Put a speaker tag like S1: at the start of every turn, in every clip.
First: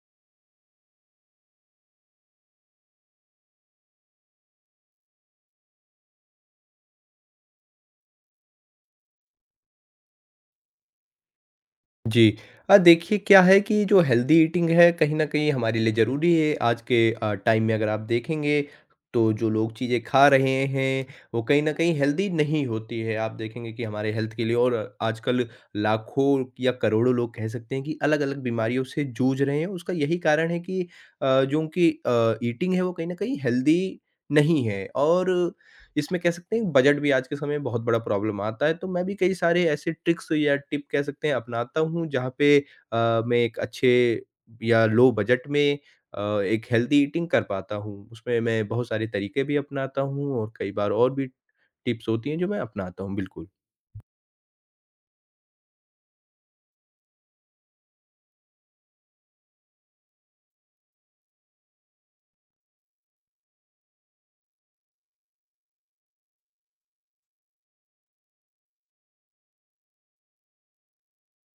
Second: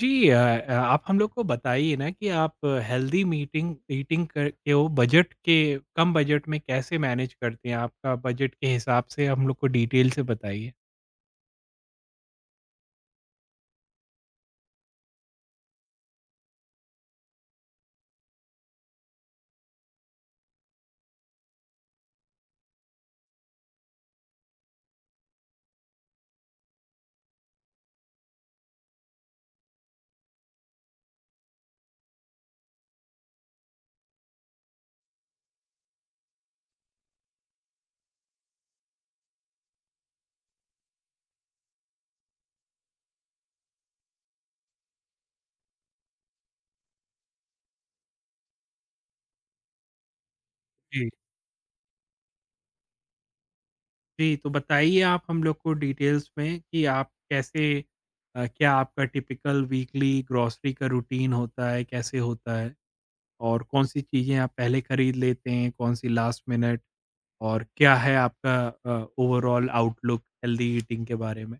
S1: जी। आप हम लोग को बताइए ना कि आप हेल्दी मीटिंग ईटिंग कर के वो बजट के कम बजट में कैसे मैनेज करते हैं? आपका बजट के हिसाब से हम लोग को डिटेल से बताइए।
S2: जी। देखिए क्या है कि जो हेल्दी ईटिंग है कहीं न कहीं हमारे लिए ज़रूरी है। आज के टाइम में अगर आप देखेंगे तो जो लोग चीज़ें खा रहे हैं, वो कहीं न कहीं हेल्दी नहीं होती है। आप देखेंगे कि हमारे हेल्थ के लिए और आजकल लाखों या करोड़ों लोग कह सकते हैं कि अलग-अलग बीमारियों से जूझ रहे हैं। उसका यही कारण है कि जो उनकी ईटिंग है वो कहीं न कहीं हेल्दी नहीं है, और इसमें कह सकते हैं बजट भी आज के समय में बहुत बड़ा प्रॉब्लम आता है। तो मैं भी कई सारे ऐसे ट्रिक्स या टिप कह सकते हैं अपनाता हूँ, जहाँ पे मैं एक अच्छे या लो बजट में एक हेल्दी ईटिंग कर पाता हूँ। उसमें मैं बहुत सारे तरीके भी अपनाता हूँ, और कई बार
S1: जी।
S2: और भी टिप्स होती हैं जो मैं अपनाता हूँ। बिल्कुल।
S1: जी, तो बताइए आप हम लोग को डिटेल्स में कि आप कैसे, क्या आपका टिपिकल वीकली ग्रॉसरी का रूटीन होता है, कैसे होता है? और कौन-सी चीज़ें आप पहले खरीद लेते हैं, कौन-सी लास्ट मिनट, और क्या है आपका ओवरऑल आउटलुक हेल्दी ईटिंग के बारे में?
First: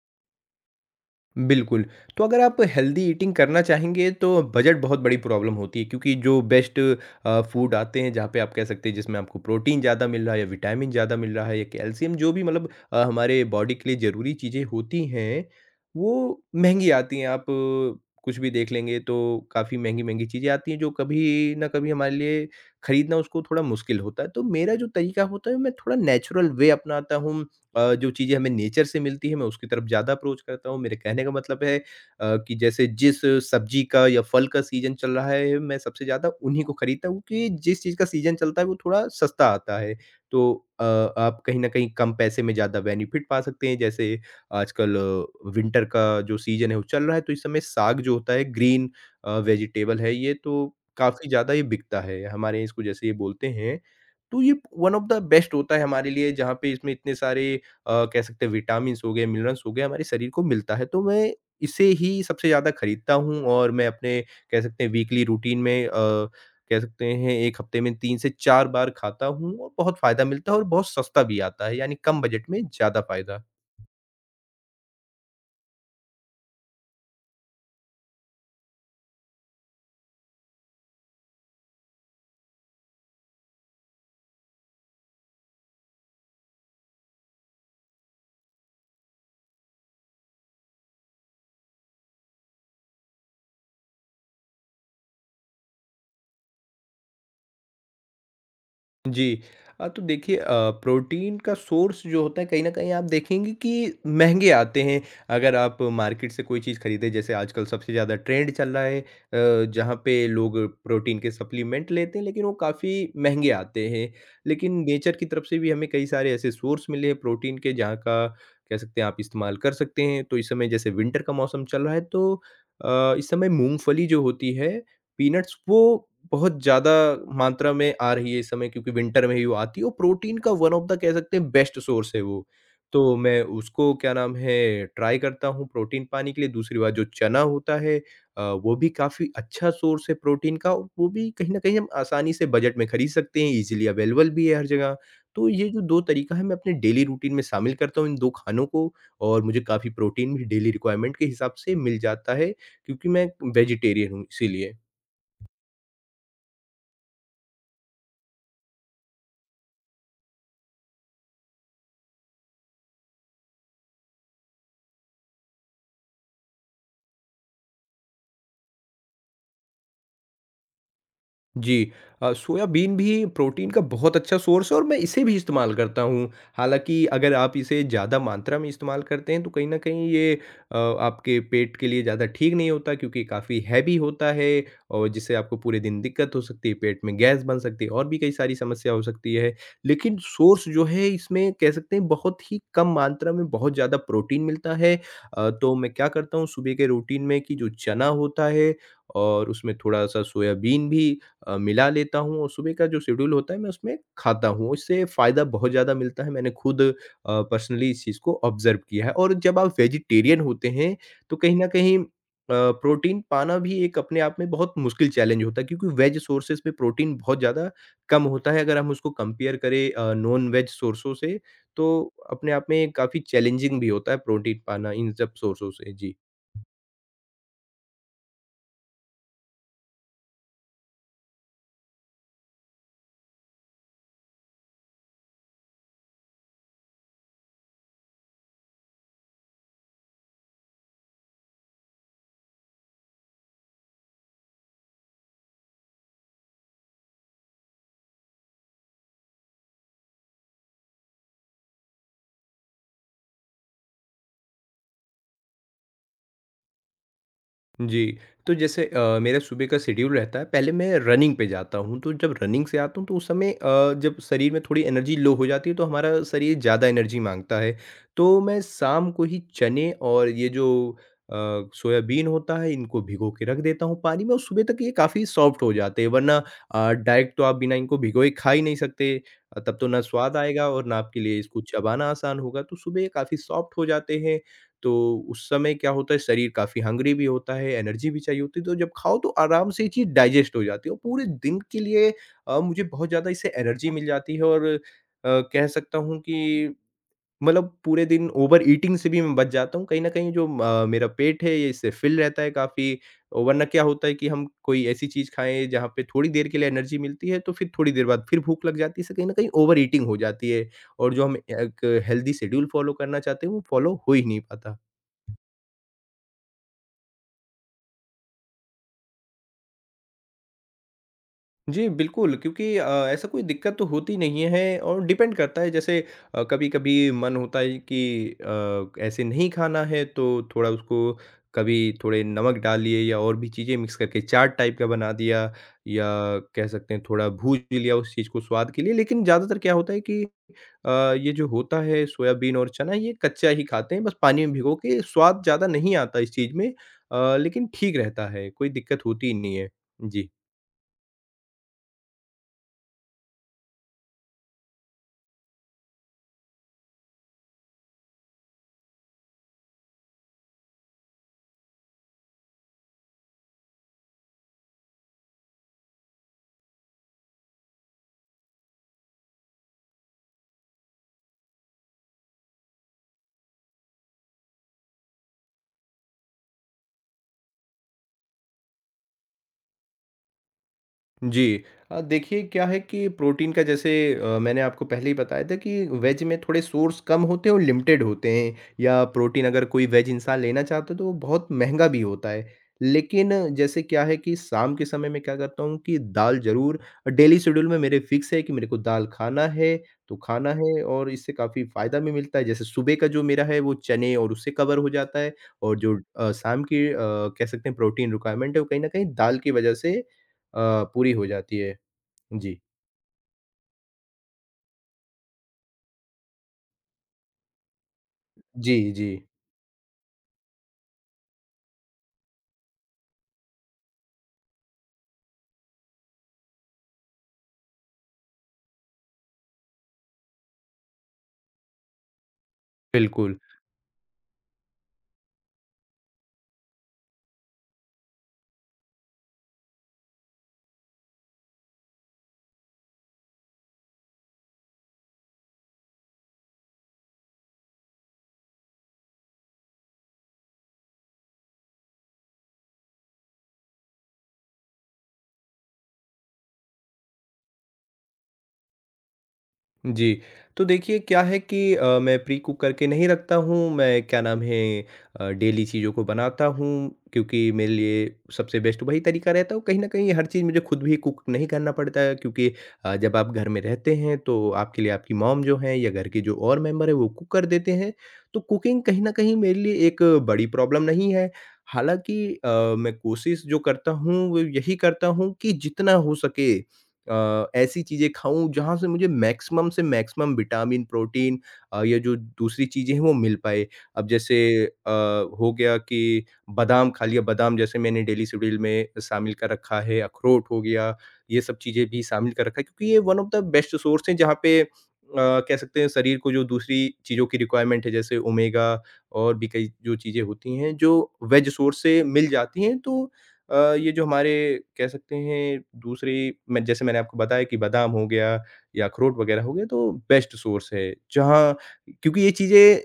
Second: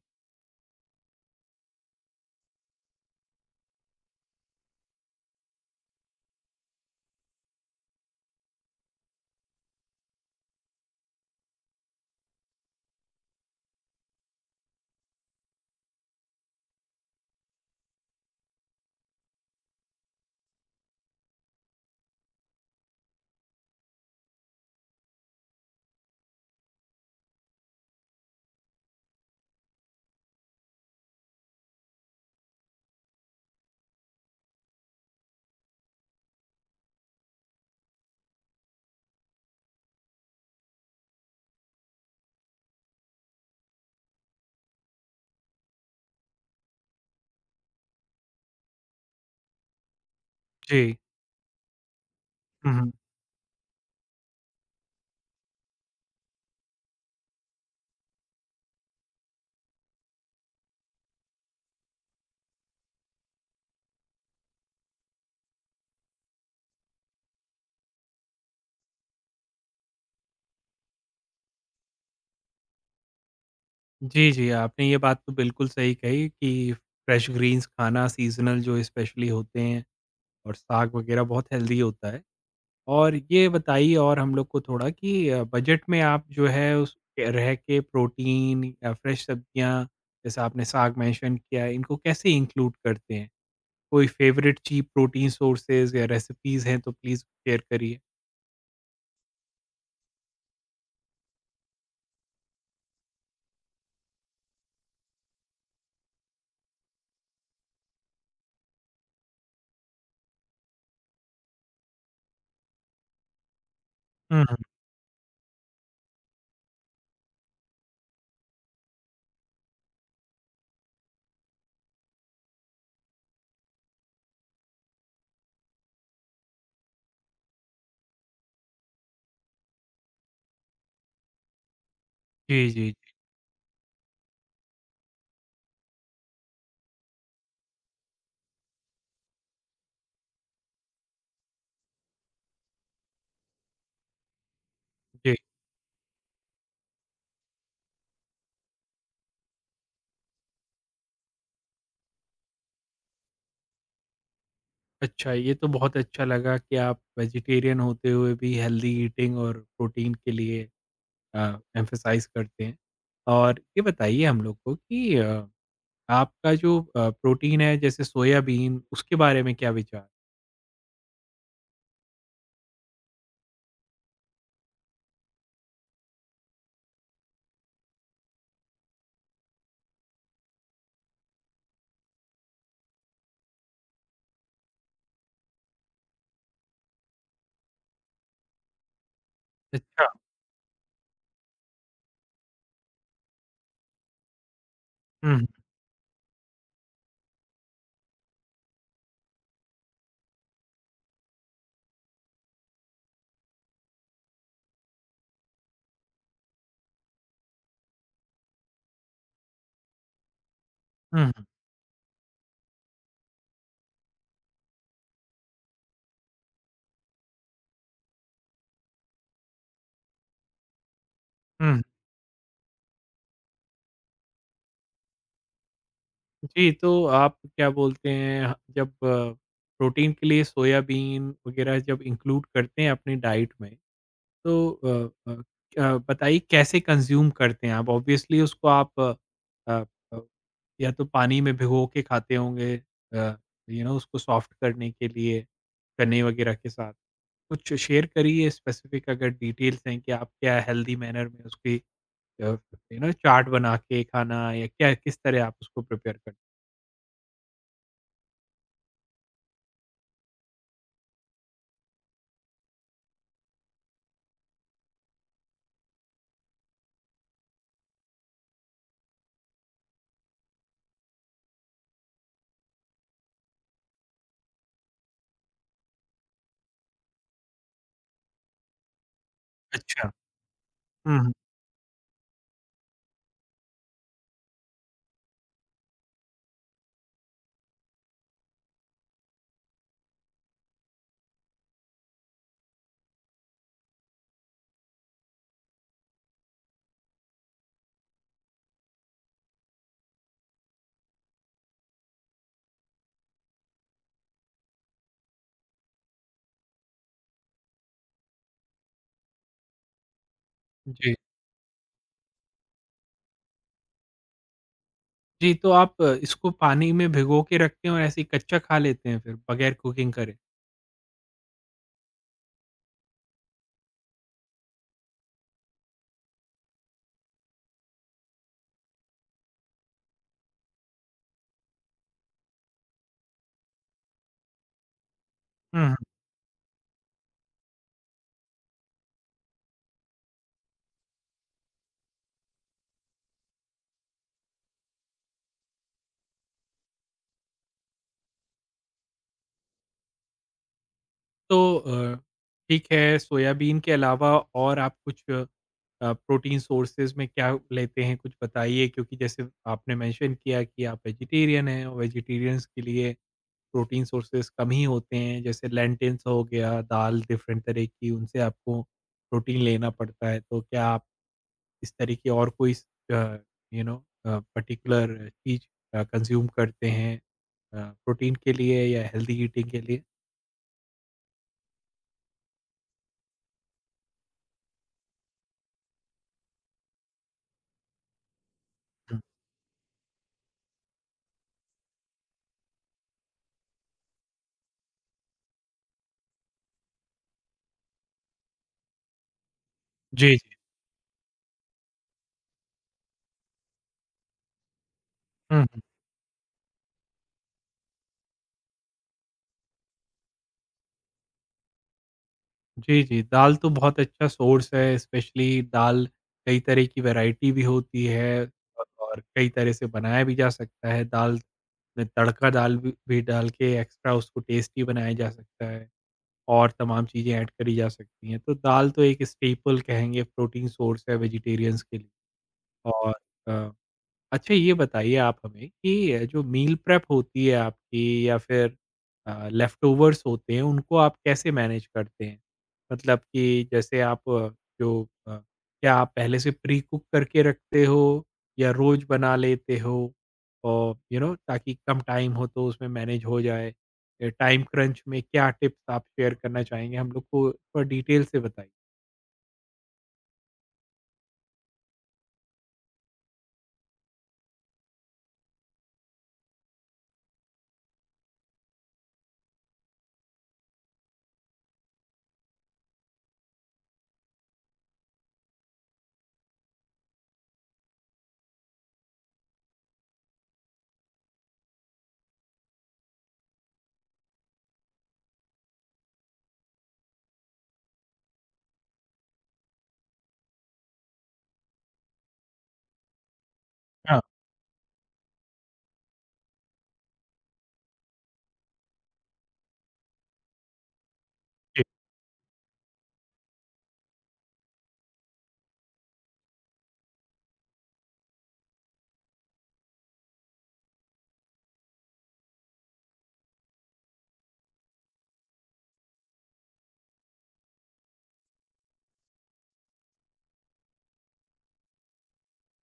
S2: बिल्कुल, तो अगर आप हेल्दी ईटिंग करना चाहेंगे तो बजट बहुत बड़ी प्रॉब्लम होती है, क्योंकि जो बेस्ट फूड आते हैं जहाँ पे आप कह सकते हैं जिसमें आपको प्रोटीन ज़्यादा मिल रहा है या विटामिन ज़्यादा मिल रहा है या कैल्शियम, जो भी मतलब हमारे बॉडी के लिए ज़रूरी चीज़ें होती हैं, वो महँगी आती हैं। आप कुछ भी देख लेंगे तो काफ़ी महँगी-महँगी चीज़ें आती हैं, जो कभी न कभी हमारे लिए खरीदना उसको थोड़ा मुश्किल होता है। तो मेरा जो तरीका होता है, मैं थोड़ा नेचुरल वे अपनाता हूँ। जो चीज़ें हमें नेचर से मिलती है, मैं उसकी तरफ ज़्यादा अप्रोच करता हूँ। मेरे कहने का मतलब है कि जैसे जिस सब्ज़ी का या फल का सीज़न चल रहा है, मैं सबसे ज़्यादा उन्हीं को खरीदता हूँ, क्योंकि जिस चीज़ का सीज़न चलता है, वो थोड़ा सस्ता आता है। तो आप कहीं न कहीं कम पैसे में ज़्यादा बेनिफिट पा सकते हैं। जैसे आजकल विंटर का जो सीज़न है, वो चल रहा है, तो इस समय साग जो होता है, ग्रीन वेजिटेबल है ये, तो
S1: जी।
S2: काफ़ी ज़्यादा ये बिकता है। हमारे यहाँ इसको जैसे ये बोलते हैं, तो ये वन ऑफ़ द बेस्ट होता है हमारे लिए, जहाँ पे इसमें इतने सारे कह सकते हैं विटामिन्स हो गए, मिनरल्स हो गए, हमारे शरीर को मिलता है। तो मैं इसे ही सबसे ज़्यादा खरीदता हूँ, और मैं अपने कह सकते हैं वीकली रूटीन में कह सकते हैं 1 हफ्ते में 3 से 4 बार खाता हूँ, और बहुत फ़ायदा मिलता है और बहुत सस्ता भी आता है, यानी कम बजट में ज़्यादा फ़ायदा।
S1: जी, जी, आपने ये बात तो बिल्कुल सही कही कि फ्रेश ग्रीन्स खाना सीज़नल जो स्पेशली होते हैं और साग वग़ैरह बहुत हेल्दी होता है। और ये बताइए और हम लोग को थोड़ा कि बजट में आप जो है रह के प्रोटीन या फ्रेश सब्जियाँ, जैसे आपने साग मेंशन किया है, इनको कैसे इंक्लूड करते हैं? कोई फेवरेट चीप प्रोटीन सोर्सेज़ या रेसिपीज़ हैं तो प्लीज़ शेयर करिए?
S2: जी। तो देखिए, प्रोटीन का सोर्स जो होता है कहीं न कहीं आप देखेंगे कि महँगे आते हैं। अगर आप मार्केट से कोई चीज़ खरीदें, जैसे आजकल सबसे ज़्यादा ट्रेंड चल रहा है जहाँ पे लोग प्रोटीन के सप्लीमेंट लेते हैं, लेकिन वो काफ़ी महँगे आते हैं।
S1: हुँ, हुँ।
S2: लेकिन नेचर की तरफ से भी हमें कई सारे ऐसे सोर्स मिले हैं प्रोटीन के, जहाँ का कह सकते हैं आप इस्तेमाल कर सकते हैं। तो इस समय जैसे विंटर का मौसम चल रहा है, तो इस समय मूँगफली जो होती है, पीनट्स, वो बहुत ज़्यादा मात्रा में आ रही है इस समय, क्योंकि विंटर में ही वो आती है, और प्रोटीन का वन ऑफ द कह सकते हैं बेस्ट सोर्स है वो।
S1: जी, जी,
S2: तो मैं उसको क्या नाम है ट्राई करता हूँ प्रोटीन पाने के लिए। दूसरी बात, जो चना होता है वो भी काफ़ी अच्छा सोर्स है प्रोटीन का, और वो भी कहीं न कहीं हम आसानी से बजट में खरीद सकते हैं, ईज़िली अवेलेबल भी है हर जगह।
S1: जी।
S2: तो ये जो 2 तरीका है, मैं अपने डेली रूटीन में शामिल करता हूँ इन 2 खानों को, और मुझे काफ़ी प्रोटीन भी डेली रिक्वायरमेंट के हिसाब से मिल जाता है, क्योंकि मैं वेजिटेरियन हूँ इसीलिए।
S1: अच्छा, ये तो बहुत अच्छा लगा कि आप वेजिटेरियन होते हुए भी हेल्दी ईटिंग और प्रोटीन के लिए एम्फसाइज़ करते हैं। और ये बताइए हम लोग को कि आपका जो प्रोटीन है, जैसे सोयाबीन, उसके बारे में क्या विचार?
S2: जी। सोयाबीन भी प्रोटीन का बहुत अच्छा सोर्स है, और मैं इसे भी इस्तेमाल करता हूँ। हालाँकि अगर आप इसे ज़्यादा मात्रा में इस्तेमाल करते हैं, तो कहीं न कहीं ये आपके पेट के लिए ज़्यादा ठीक नहीं होता, क्योंकि काफ़ी हैवी होता है, और जिससे आपको पूरे दिन दिक्कत हो सकती है, पेट में गैस बन सकती है, और भी कई सारी समस्या हो सकती है।
S1: अच्छा।
S2: लेकिन सोर्स जो है इसमें कह सकते हैं बहुत ही कम मात्रा में बहुत ज़्यादा प्रोटीन मिलता है।
S1: हुँ,
S2: तो मैं क्या करता हूँ सुबह के रूटीन में कि जो चना होता है और उसमें थोड़ा-सा सोयाबीन भी मिला लेता हूँ, और सुबह का जो शेड्यूल होता है मैं उसमें खाता हूँ। इससे फ़ायदा बहुत ज़्यादा मिलता है, मैंने खुद पर्सनली इस चीज़ को ऑब्ज़र्व किया है। और जब आप वेजिटेरियन होते हैं,
S1: हुँ,
S2: तो कहीं न कहीं प्रोटीन पाना भी एक अपने आप में बहुत मुश्किल चैलेंज होता है, क्योंकि वेज सोर्सेज़ में प्रोटीन बहुत ज़्यादा कम होता है। अगर हम उसको कंपेयर करें नॉन वेज सोर्सों से,
S1: हुँ।
S2: तो अपने आप में काफ़ी चैलेंजिंग भी होता है प्रोटीन पाना इन सब सोर्सों से। जी।
S1: जी, तो आप क्या बोलते हैं जब प्रोटीन के लिए सोयाबीन वग़ैरह जब इंक्लूड करते हैं अपनी डाइट में, तो बताइए कैसे कंज़्यूम करते हैं आप? ऑब्वियसली उसको आप अ, अ, या तो पानी में भिगो के खाते होंगे, अ, उसको सॉफ्ट करने के लिए, चने वग़ैरह के साथ। कुछ शेयर करिए स्पेसिफ़िक अगर डिटेल्स हैं कि आप क्या हेल्दी मैनर में उसकी, अ, चाट बना के खाना या क्या किस तरह आप उसको प्रिपेयर कर।
S2: जी, तो जैसे मेरा सुबह का शेड्यूल रहता है, पहले मैं रनिंग पे जाता हूँ, तो जब रनिंग से आता हूँ तो उस समय जब शरीर में थोड़ी एनर्जी लो हो जाती है, तो हमारा शरीर ज़्यादा एनर्जी माँगता है। तो मैं शाम को ही चने और ये जो अ, सोयाबीन होता है इनको भिगो के रख देता हूँ पानी में, और सुबह तक ये काफ़ी सॉफ्ट हो जाते हैं, वरना डायरेक्ट तो आप बिना इनको भिगोए खा ही नहीं सकते। तब तो ना
S1: अच्छा।
S2: स्वाद आएगा और ना
S1: हुँ,
S2: आपके
S1: हुँ।
S2: लिए इसको चबाना आसान होगा, तो सुबह ये काफ़ी सॉफ्ट हो जाते हैं। तो उस समय क्या होता है, शरीर काफ़ी हंग्री भी होता है, एनर्जी भी चाहिए होती है, तो जब खाओ तो आराम से ये चीज़ डाइजेस्ट हो जाती है, और पूरे दिन के लिए मुझे बहुत ज़्यादा इससे एनर्जी मिल जाती है, और कह सकता हूँ कि मतलब पूरे दिन ओवर ईटिंग से भी मैं बच जाता हूँ। कहीं न कहीं जो मेरा पेट है ये इससे फ़िल रहता है काफ़ी, और वरना क्या होता है कि हम कोई ऐसी चीज़ खाएँ जहाँ पे थोड़ी देर के लिए एनर्जी मिलती है, तो फिर थोड़ी देर बाद फिर भूख लग जाती है, इससे कहीं न कहीं ओवर ईटिंग हो जाती है, और
S1: जी।
S2: जो हम एक हेल्दी शेड्यूल फ़ॉलो करना चाहते हैं वो फ़ॉलो हो ही नहीं पाता।
S1: जी, तो आप इसको पानी में भिगो के रखते हैं और ऐसे ही कच्चा खा लेते हैं फिर बगैर कुकिंग करे?
S2: जी, बिल्कुल, क्योंकि ऐसा कोई दिक्कत तो होती नहीं है, और डिपेंड करता है, जैसे कभी-कभी मन होता है कि ऐसे नहीं खाना है, तो थोड़ा उसको कभी थोड़े नमक डालिए या और भी चीज़ें मिक्स करके चाट टाइप का बना दिया,
S1: हुँ, हुँ।
S2: या कह सकते हैं थोड़ा भूज भी लिया उस चीज़ को स्वाद के लिए। लेकिन ज़्यादातर क्या होता है कि ये जो होता है सोयाबीन और चना, ये कच्चा ही खाते हैं बस पानी में भिगो के। स्वाद ज़्यादा नहीं आता इस चीज़ में, लेकिन ठीक रहता है, कोई दिक्कत होती ही नहीं है। जी।
S1: तो ठीक है, सोयाबीन के अलावा और आप कुछ प्रोटीन सोर्सेज़ में क्या लेते हैं, कुछ बताइए? क्योंकि जैसे आपने मेंशन किया कि आप वेजिटेरियन हैं, और वेजिटेरियंस के लिए प्रोटीन सोर्सेज़ कम ही होते हैं, जैसे लेंटिल्स हो गया, दाल डिफरेंट तरह की, उनसे आपको प्रोटीन लेना पड़ता है। तो क्या आप इस तरह की और कोई स uh, you know uh, particular चीज़ कंज़्यूम करते हैं अ, प्रोटीन के लिए या हेल्दी ईटिंग के लिए?
S2: जी। देखिए क्या है कि प्रोटीन का जैसे मैंने आपको पहले ही बताया था कि वेज में थोड़े सोर्स कम होते हैं और लिमिटेड होते हैं, या
S1: हुँ।
S2: प्रोटीन अगर कोई वेज इंसान लेना चाहता है, तो वो बहुत महँगा भी होता है। लेकिन जैसे क्या है कि शाम के समय में क्या करता हूँ कि दाल ज़रूर डेली शेड्यूल में मेरे फ़िक्स है कि मेरे को दाल खाना है, तो
S1: जी,
S2: खाना
S1: जी।
S2: है, और इससे काफ़ी फ़ायदा भी मिलता है। जैसे सुबह का जो मेरा है वो चने और उससे कवर हो जाता है,
S1: हुँ।
S2: और जो शाम की कह सकते हैं प्रोटीन रिक्वायरमेंट है वो कहीं न कहीं दाल की वज़ह से पूरी हो जाती है। जी।
S1: जी, जी। दाल तो बहुत अच्छा सोर्स है, स्पेशली दाल कई तरह की वैरायटी भी होती है, औ
S2: जी, जी।
S1: और कई तरह से बनाया भी जा सकता है। दाल में तड़का दाल भी डाल के एक्स्ट्रा उसको टेस्टी बनाया जा सकता है और तमाम चीज़ें ऐड करी जा सकती हैं। तो दाल तो एक स्टेपल कहेंगे, प्रोटीन सोर्स है वेजिटेरियंस के लिए। और
S2: बिल्कुल।
S1: अ अच्छा, ये बताइए आप हमें कि जो मील प्रेप होती है आपकी या फिर लेफ्ट ओवर्स होते हैं, उनको आप कैसे मैनेज करते हैं? मतलब कि जैसे आप, क्या आप पहले से प्री कुक करके रखते हो या रोज़ बना लेते हो? और ताकि कम टाइम हो तो उसमें मैनेज हो जाए। टाइम क्रंच में क्या टिप्स आप शेयर करना चाहेंगे हम लोग को? थोड़ा डिटेल से बताइए।
S2: जी, तो देखिए क्या है कि मैं प्री-कुक करके नहीं रखता हूँ, मैं क्या नाम है डेली चीज़ों को बनाता हूँ, क्योंकि मेरे लिए सबसे बेस्ट वही तरीका रहता है, और कहीं न कहीं हर चीज़ मुझे खुद भी कुक नहीं करना पड़ता है, क्योंकि जब आप घर में रहते हैं तो आपके लिए आपकी मॉम जो हैं या घर के जो और मेंबर हैं वो कुक कर देते हैं, तो कुकिंग कहीं न कहीं मेरे लिए एक बड़ी प्रॉब्लम नहीं है। हालाँकि अ, मैं कोशिश जो करता हूँ वो यही करता हूँ कि जितना हो सके ऐसी चीज़ें खाऊँ जहाँ से मुझे मैक्सिमम से मैक्सिमम विटामिन, प्रोटीन, ये जो दूसरी चीज़ें हैं वो मिल पाए। अब
S1: हाँ,
S2: जैसे अ, हो गया कि बादाम खा लिया, बादाम जैसे मैंने डेली शेड्यूल में शामिल कर रखा है, अखरोट हो गया, ये सब
S1: जी,
S2: चीज़ें भी शामिल कर रखा है, क्योंकि ये one of the best source हैं, जहाँ पे कह सकते हैं शरीर को जो दूसरी चीज़ों की रिक्वायरमेंट है, जैसे ओमेगा और भी कई जो चीज़ें होती हैं जो वेज सोर्स से मिल जाती हैं। तो ये जो हमारे कह सकते हैं दूसरी, मैं जैसे मैंने आपको बताया कि बादाम हो गया या अखरोट वगैरह हो गया तो बेस्ट सोर्स है। जहाँ क्योंकि ये चीज़ें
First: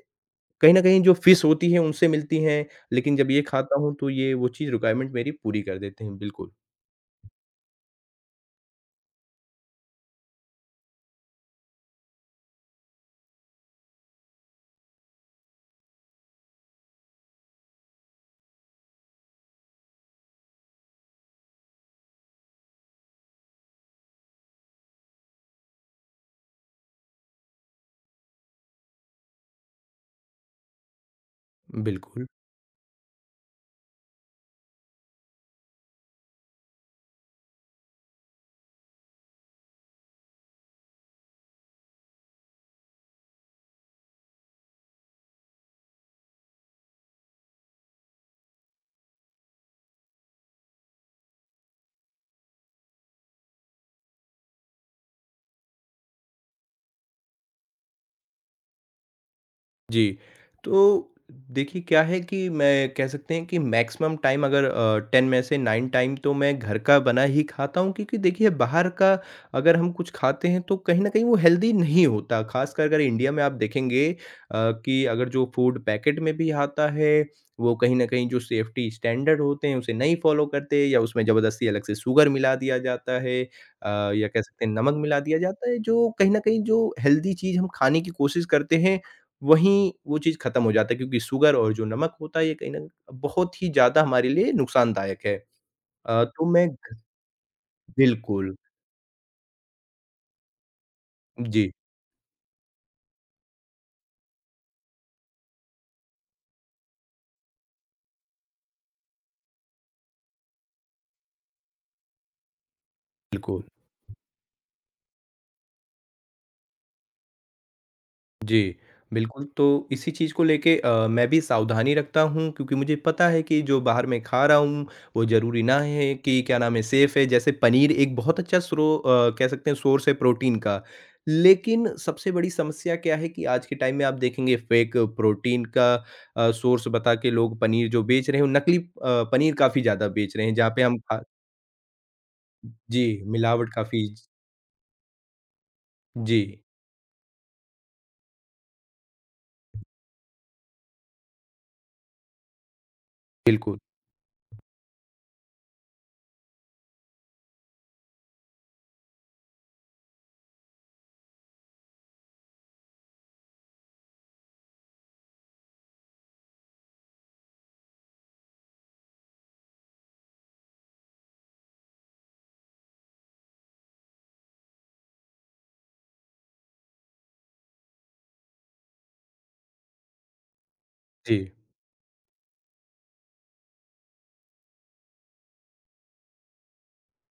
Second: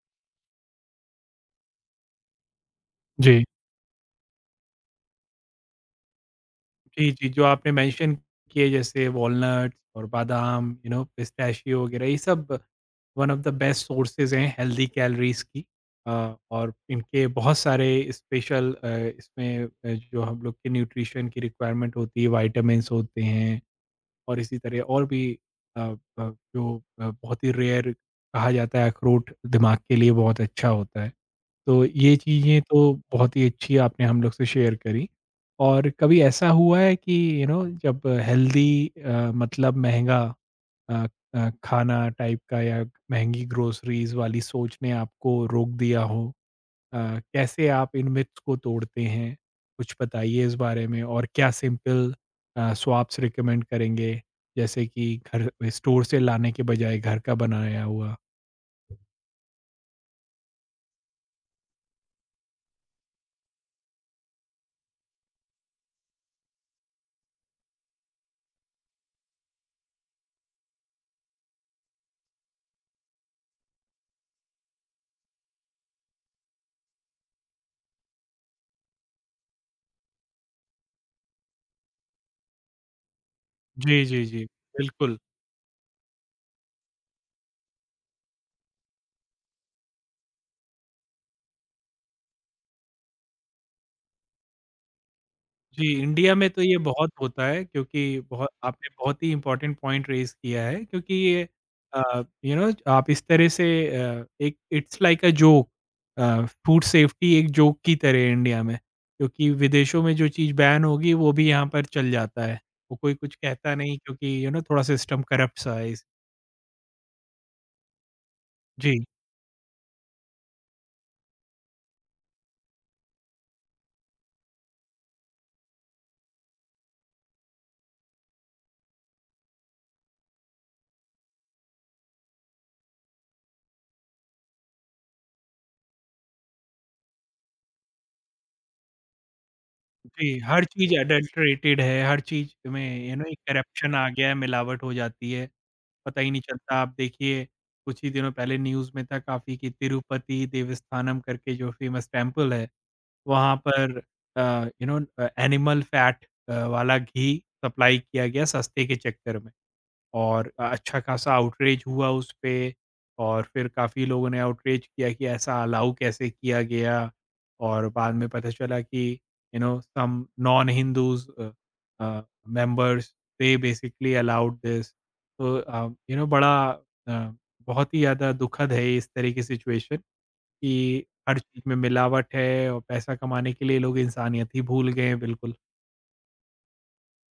S2: कहीं न कहीं जो फ़िश होती हैं उनसे मिलती हैं, लेकिन जब ये
S1: जी।
S2: खाता हूँ तो ये वो चीज़ रिक्वायरमेंट मेरी पूरी कर देते हैं। बिल्कुल।
S1: जी, जी, जो आपने मेंशन किए जैसे वॉलनट्स और बादाम, पिस्ताशियो वगैरह ये सब one of the best sources हैं हेल्दी कैलोरीज़ की। अ, और इनके बहुत सारे स्पेशल, इसमें अ, जो हम लोग के न्यूट्रिशन की रिक्वायरमेंट होती है, विटामिन्स होते हैं, और इसी तरह और भी, अ अ, बहुत ही रेयर कहा जाता है अखरोट दिमाग के लिए बहुत अच्छा होता है। तो ये
S2: बिल्कुल।
S1: चीज़ें तो बहुत ही अच्छी आपने हम लोग से शेयर करी। और कभी ऐसा हुआ है कि, जब हेल्दी, मतलब महँगा अ खाना टाइप का या महँगी ग्रोसरीज़ वाली सोच ने आपको रोक दिया हो? अ, कैसे आप इन मिथ्स को तोड़ते हैं? कुछ बताइए इस बारे में, और क्या सिंपल स्वैप्स रिकमेंड करेंगे? जैसे कि घर स्टोर से लाने के बजाय घर का बनाया हुआ?
S2: जी, तो देखिए क्या है कि मैं कह सकते हैं कि मैक्सिमम टाइम अगर 10 में से 9 टाइम तो मैं घर का बना ही खाता हूँ, क्योंकि देखिए बाहर का अगर हम कुछ खाते हैं तो कहीं न कहीं वो हेल्दी नहीं होता। ख़ासकर अगर इंडिया में आप देखेंगे कि अगर जो फूड पैकेट में भी आता है, वो कहीं न कहीं जो सेफ्टी स्टैंडर्ड होते हैं उसे नहीं फ़ॉलो करते, या उसमें ज़बरदस्ती अलग से शुगर मिला दिया जाता है
S1: जी, जी,
S2: या कह
S1: जी।
S2: सकते हैं नमक
S1: बिल्कुल।
S2: मिला दिया जाता है, जो कहीं न कहीं जो हेल्दी चीज़ हम खाने की कोशिश करते हैं वहीं वो चीज़ ख़त्म हो जाता है, क्योंकि शुगर और जो नमक होता है ये कहीं न बहुत ही ज़्यादा हमारे लिए नुकसानदायक है।
S1: जी,
S2: अ,
S1: इंडिया में
S2: तो
S1: तो
S2: मैं
S1: ये
S2: घ
S1: बहुत होता है, क्योंकि बहुत
S2: बिल्कुल।
S1: आपने बहुत ही इम्पोर्टेंट पॉइंट रेज़ किया है, क्योंकि ये,
S2: जी,
S1: आप इस तरह से, एक it's like a joke, food safety एक जोक की तरह है इंडिया में, क्योंकि विदेशों में जो चीज़ बैन होगी वो भी यहाँ पर चल जाता है। वो कोई कुछ
S2: बिल्कुल।
S1: कहता नहीं, क्योंकि थोड़ा सिस्टम करप्ट सा है इस।
S2: जी,
S1: जी।
S2: बिल्कुल, तो इसी चीज़ को लेके मैं भी सावधानी रखता हूँ, क्योंकि मुझे पता है कि जो बाहर मैं खा रहा हूँ, वो ज़रूरी ना है कि क्या नाम है, सेफ़ है। जैसे पनीर एक बहुत अच्छा कह सकते हैं सोर्स है प्रोटीन का। लेकिन सबसे बड़ी समस्या क्या है कि आज के टाइम में आप देखेंगे फ़ेक प्रोटीन का सोर्स बता के लोग पनीर जो बेच रहे हैं, वो नकली पनीर काफ़ी ज़्यादा बेच
S1: जी,
S2: रहे हैं,
S1: हर
S2: जहाँ पे
S1: चीज़
S2: हम खा।
S1: एडल्टरेटेड है, हर चीज़ में
S2: जी,
S1: एक
S2: मिलावट
S1: करप्शन
S2: काफ़ी।
S1: आ गया है, मिलावट हो जाती है, पता ही
S2: जी,
S1: नहीं चलता। आप देखिए, कुछ ही दिनों पहले न्यूज़ में था काफ़ी कि तिरुपति देवस्थानम करके जो फेमस टेंपल है, वहाँ
S2: बिल्कुल।
S1: पर uh, you know animal fat वाला घी सप्लाई किया गया सस्ते के चक्कर में। और अच्छा खासा आउटरीच हुआ उस पे, और फिर काफ़ी लोगों ने आउटरीच किया कि ऐसा अलाउ कैसे किया गया, और बाद में पता चला कि, some non Hindus members they basically allowed this. तो, बड़ा, अ, बहुत ही ज़्यादा दुखद है इस तरह की सिचुएशन कि
S2: जी।
S1: हर चीज़ में मिलावट है और पैसा कमाने के लिए लोग इंसानियत ही भूल गए हैं। बिल्कुल।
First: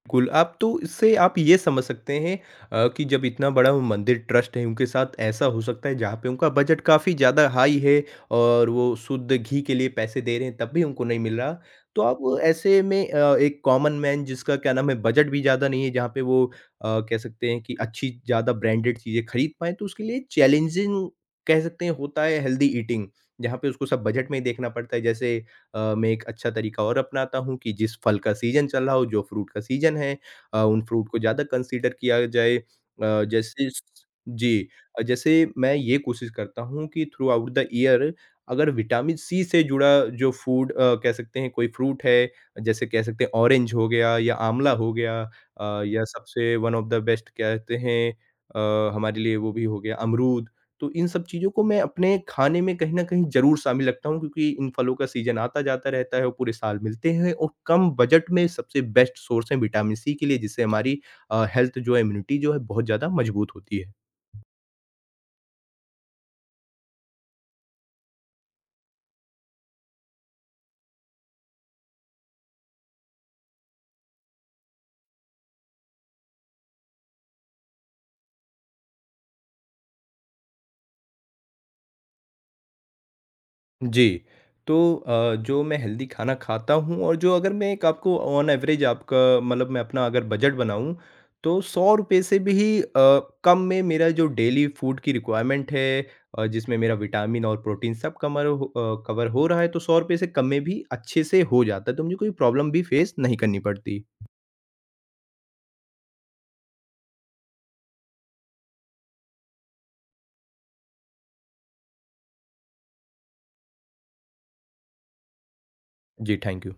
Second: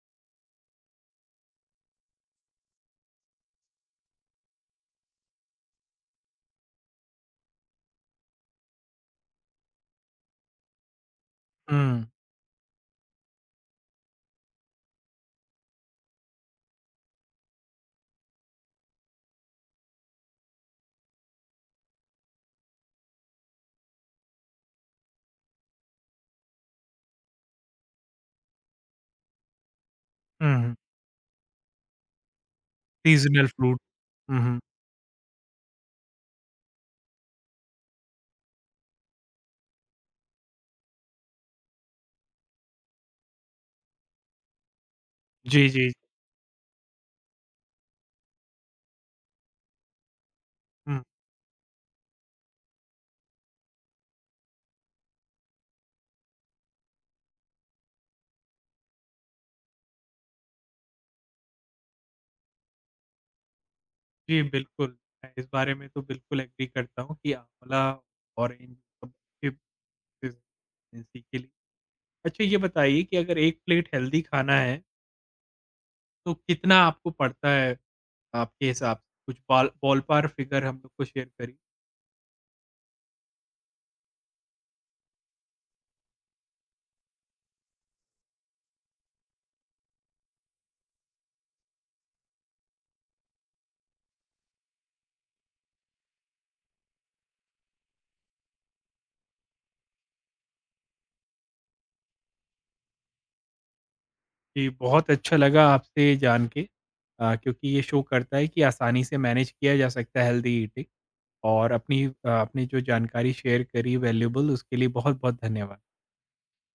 S2: बिल्कुल, आप तो इससे आप ये समझ सकते हैं कि जब इतना बड़ा वो मंदिर ट्रस्ट है उनके साथ ऐसा हो सकता है, जहाँ पे उनका बजट काफ़ी ज़्यादा हाई है और वो शुद्ध घी के लिए पैसे दे रहे हैं तब भी उनको नहीं मिल रहा। तो
S1: हुँ,
S2: आप ऐसे में एक कॉमन मैन जिसका क्या नाम है बजट भी ज़्यादा नहीं है, जहाँ पे वो कह सकते हैं कि अच्छी ज़्यादा ब्रांडेड चीज़ें खरीद पाएँ, तो उसके लिए चैलेंजिंग कह सकते हैं होता है हेल्दी ईटिंग, जहाँ पे उसको सब बजट में ही देखना पड़ता है। जैसे मैं एक अच्छा तरीका और अपनाता हूँ कि जिस फल का सीज़न चल रहा हो, जो फ्रूट का सीज़न है
S1: हुँ, हुँ।
S2: उन फ्रूट को ज़्यादा कंसीडर किया जाए। अ,
S1: सीज़नल
S2: जैसे
S1: फ्रूट। हुँ,
S2: जी।
S1: हुँ।
S2: जैसे मैं ये कोशिश करता हूँ कि थ्रू आउट द ईयर अगर विटामिन सी से जुड़ा जो फूड कह सकते हैं कोई फ्रूट है, जैसे कह सकते हैं ऑरेंज हो गया या आँवला हो गया
S1: जी, जी।
S2: या सबसे वन ऑफ द बेस्ट कहते हैं हमारे लिए वो भी हो गया अमरूद। तो
S1: हुँ।
S2: इन सब चीज़ों को मैं अपने खाने में कहीं न कहीं ज़रूर शामिल रखता हूँ, क्योंकि इन फलों का सीज़न आता-जाता रहता है और पूरे साल मिलते हैं, और कम बजट में सबसे बेस्ट सोर्स है विटामिन सी के लिए, जिससे हमारी हेल्थ जो है, इम्यूनिटी जो है, बहुत ज़्यादा मजबूत होती है।
S1: जी, बिल्कुल। मैं इस बारे में तो बिल्कुल एग्री करता हूँ कि आँवला, ऑरेंज सब अच्छी के लिए। अच्छा, ये बताइए कि अगर 1 प्लेट हेल्दी खाना है, तो कितना आपको पड़ता है आपके हिसाब से? कुछ बॉलपार फिगर हम लोग को शेयर करिए।
S2: जी। तो जो मैं हेल्दी खाना खाता हूँ, और जो अगर मैं एक आपको ऑन एवरेज आपका मतलब मैं अपना अगर बजट बनाऊँ, तो ₹100 से भी कम में मेरा जो डेली फूड की रिक्वायरमेंट है जिसमें मेरा विटामिन और प्रोटीन सब कवर हो रहा है, तो ₹100 से कम में भी अच्छे से हो जाता है, तो मुझे कोई प्रॉब्लम भी फेस नहीं करनी पड़ती।
S1: जी, बहुत अच्छा लगा आपसे जान के, क्योंकि ये शो करता है कि आसानी से मैनेज किया जा सकता है हेल्दी ईटिंग, और अपनी, आपने जो जानकारी शेयर करी वैल्यूएबल, उसके लिए बहुत-बहुत धन्यवाद।
S2: जी, थैंक यू।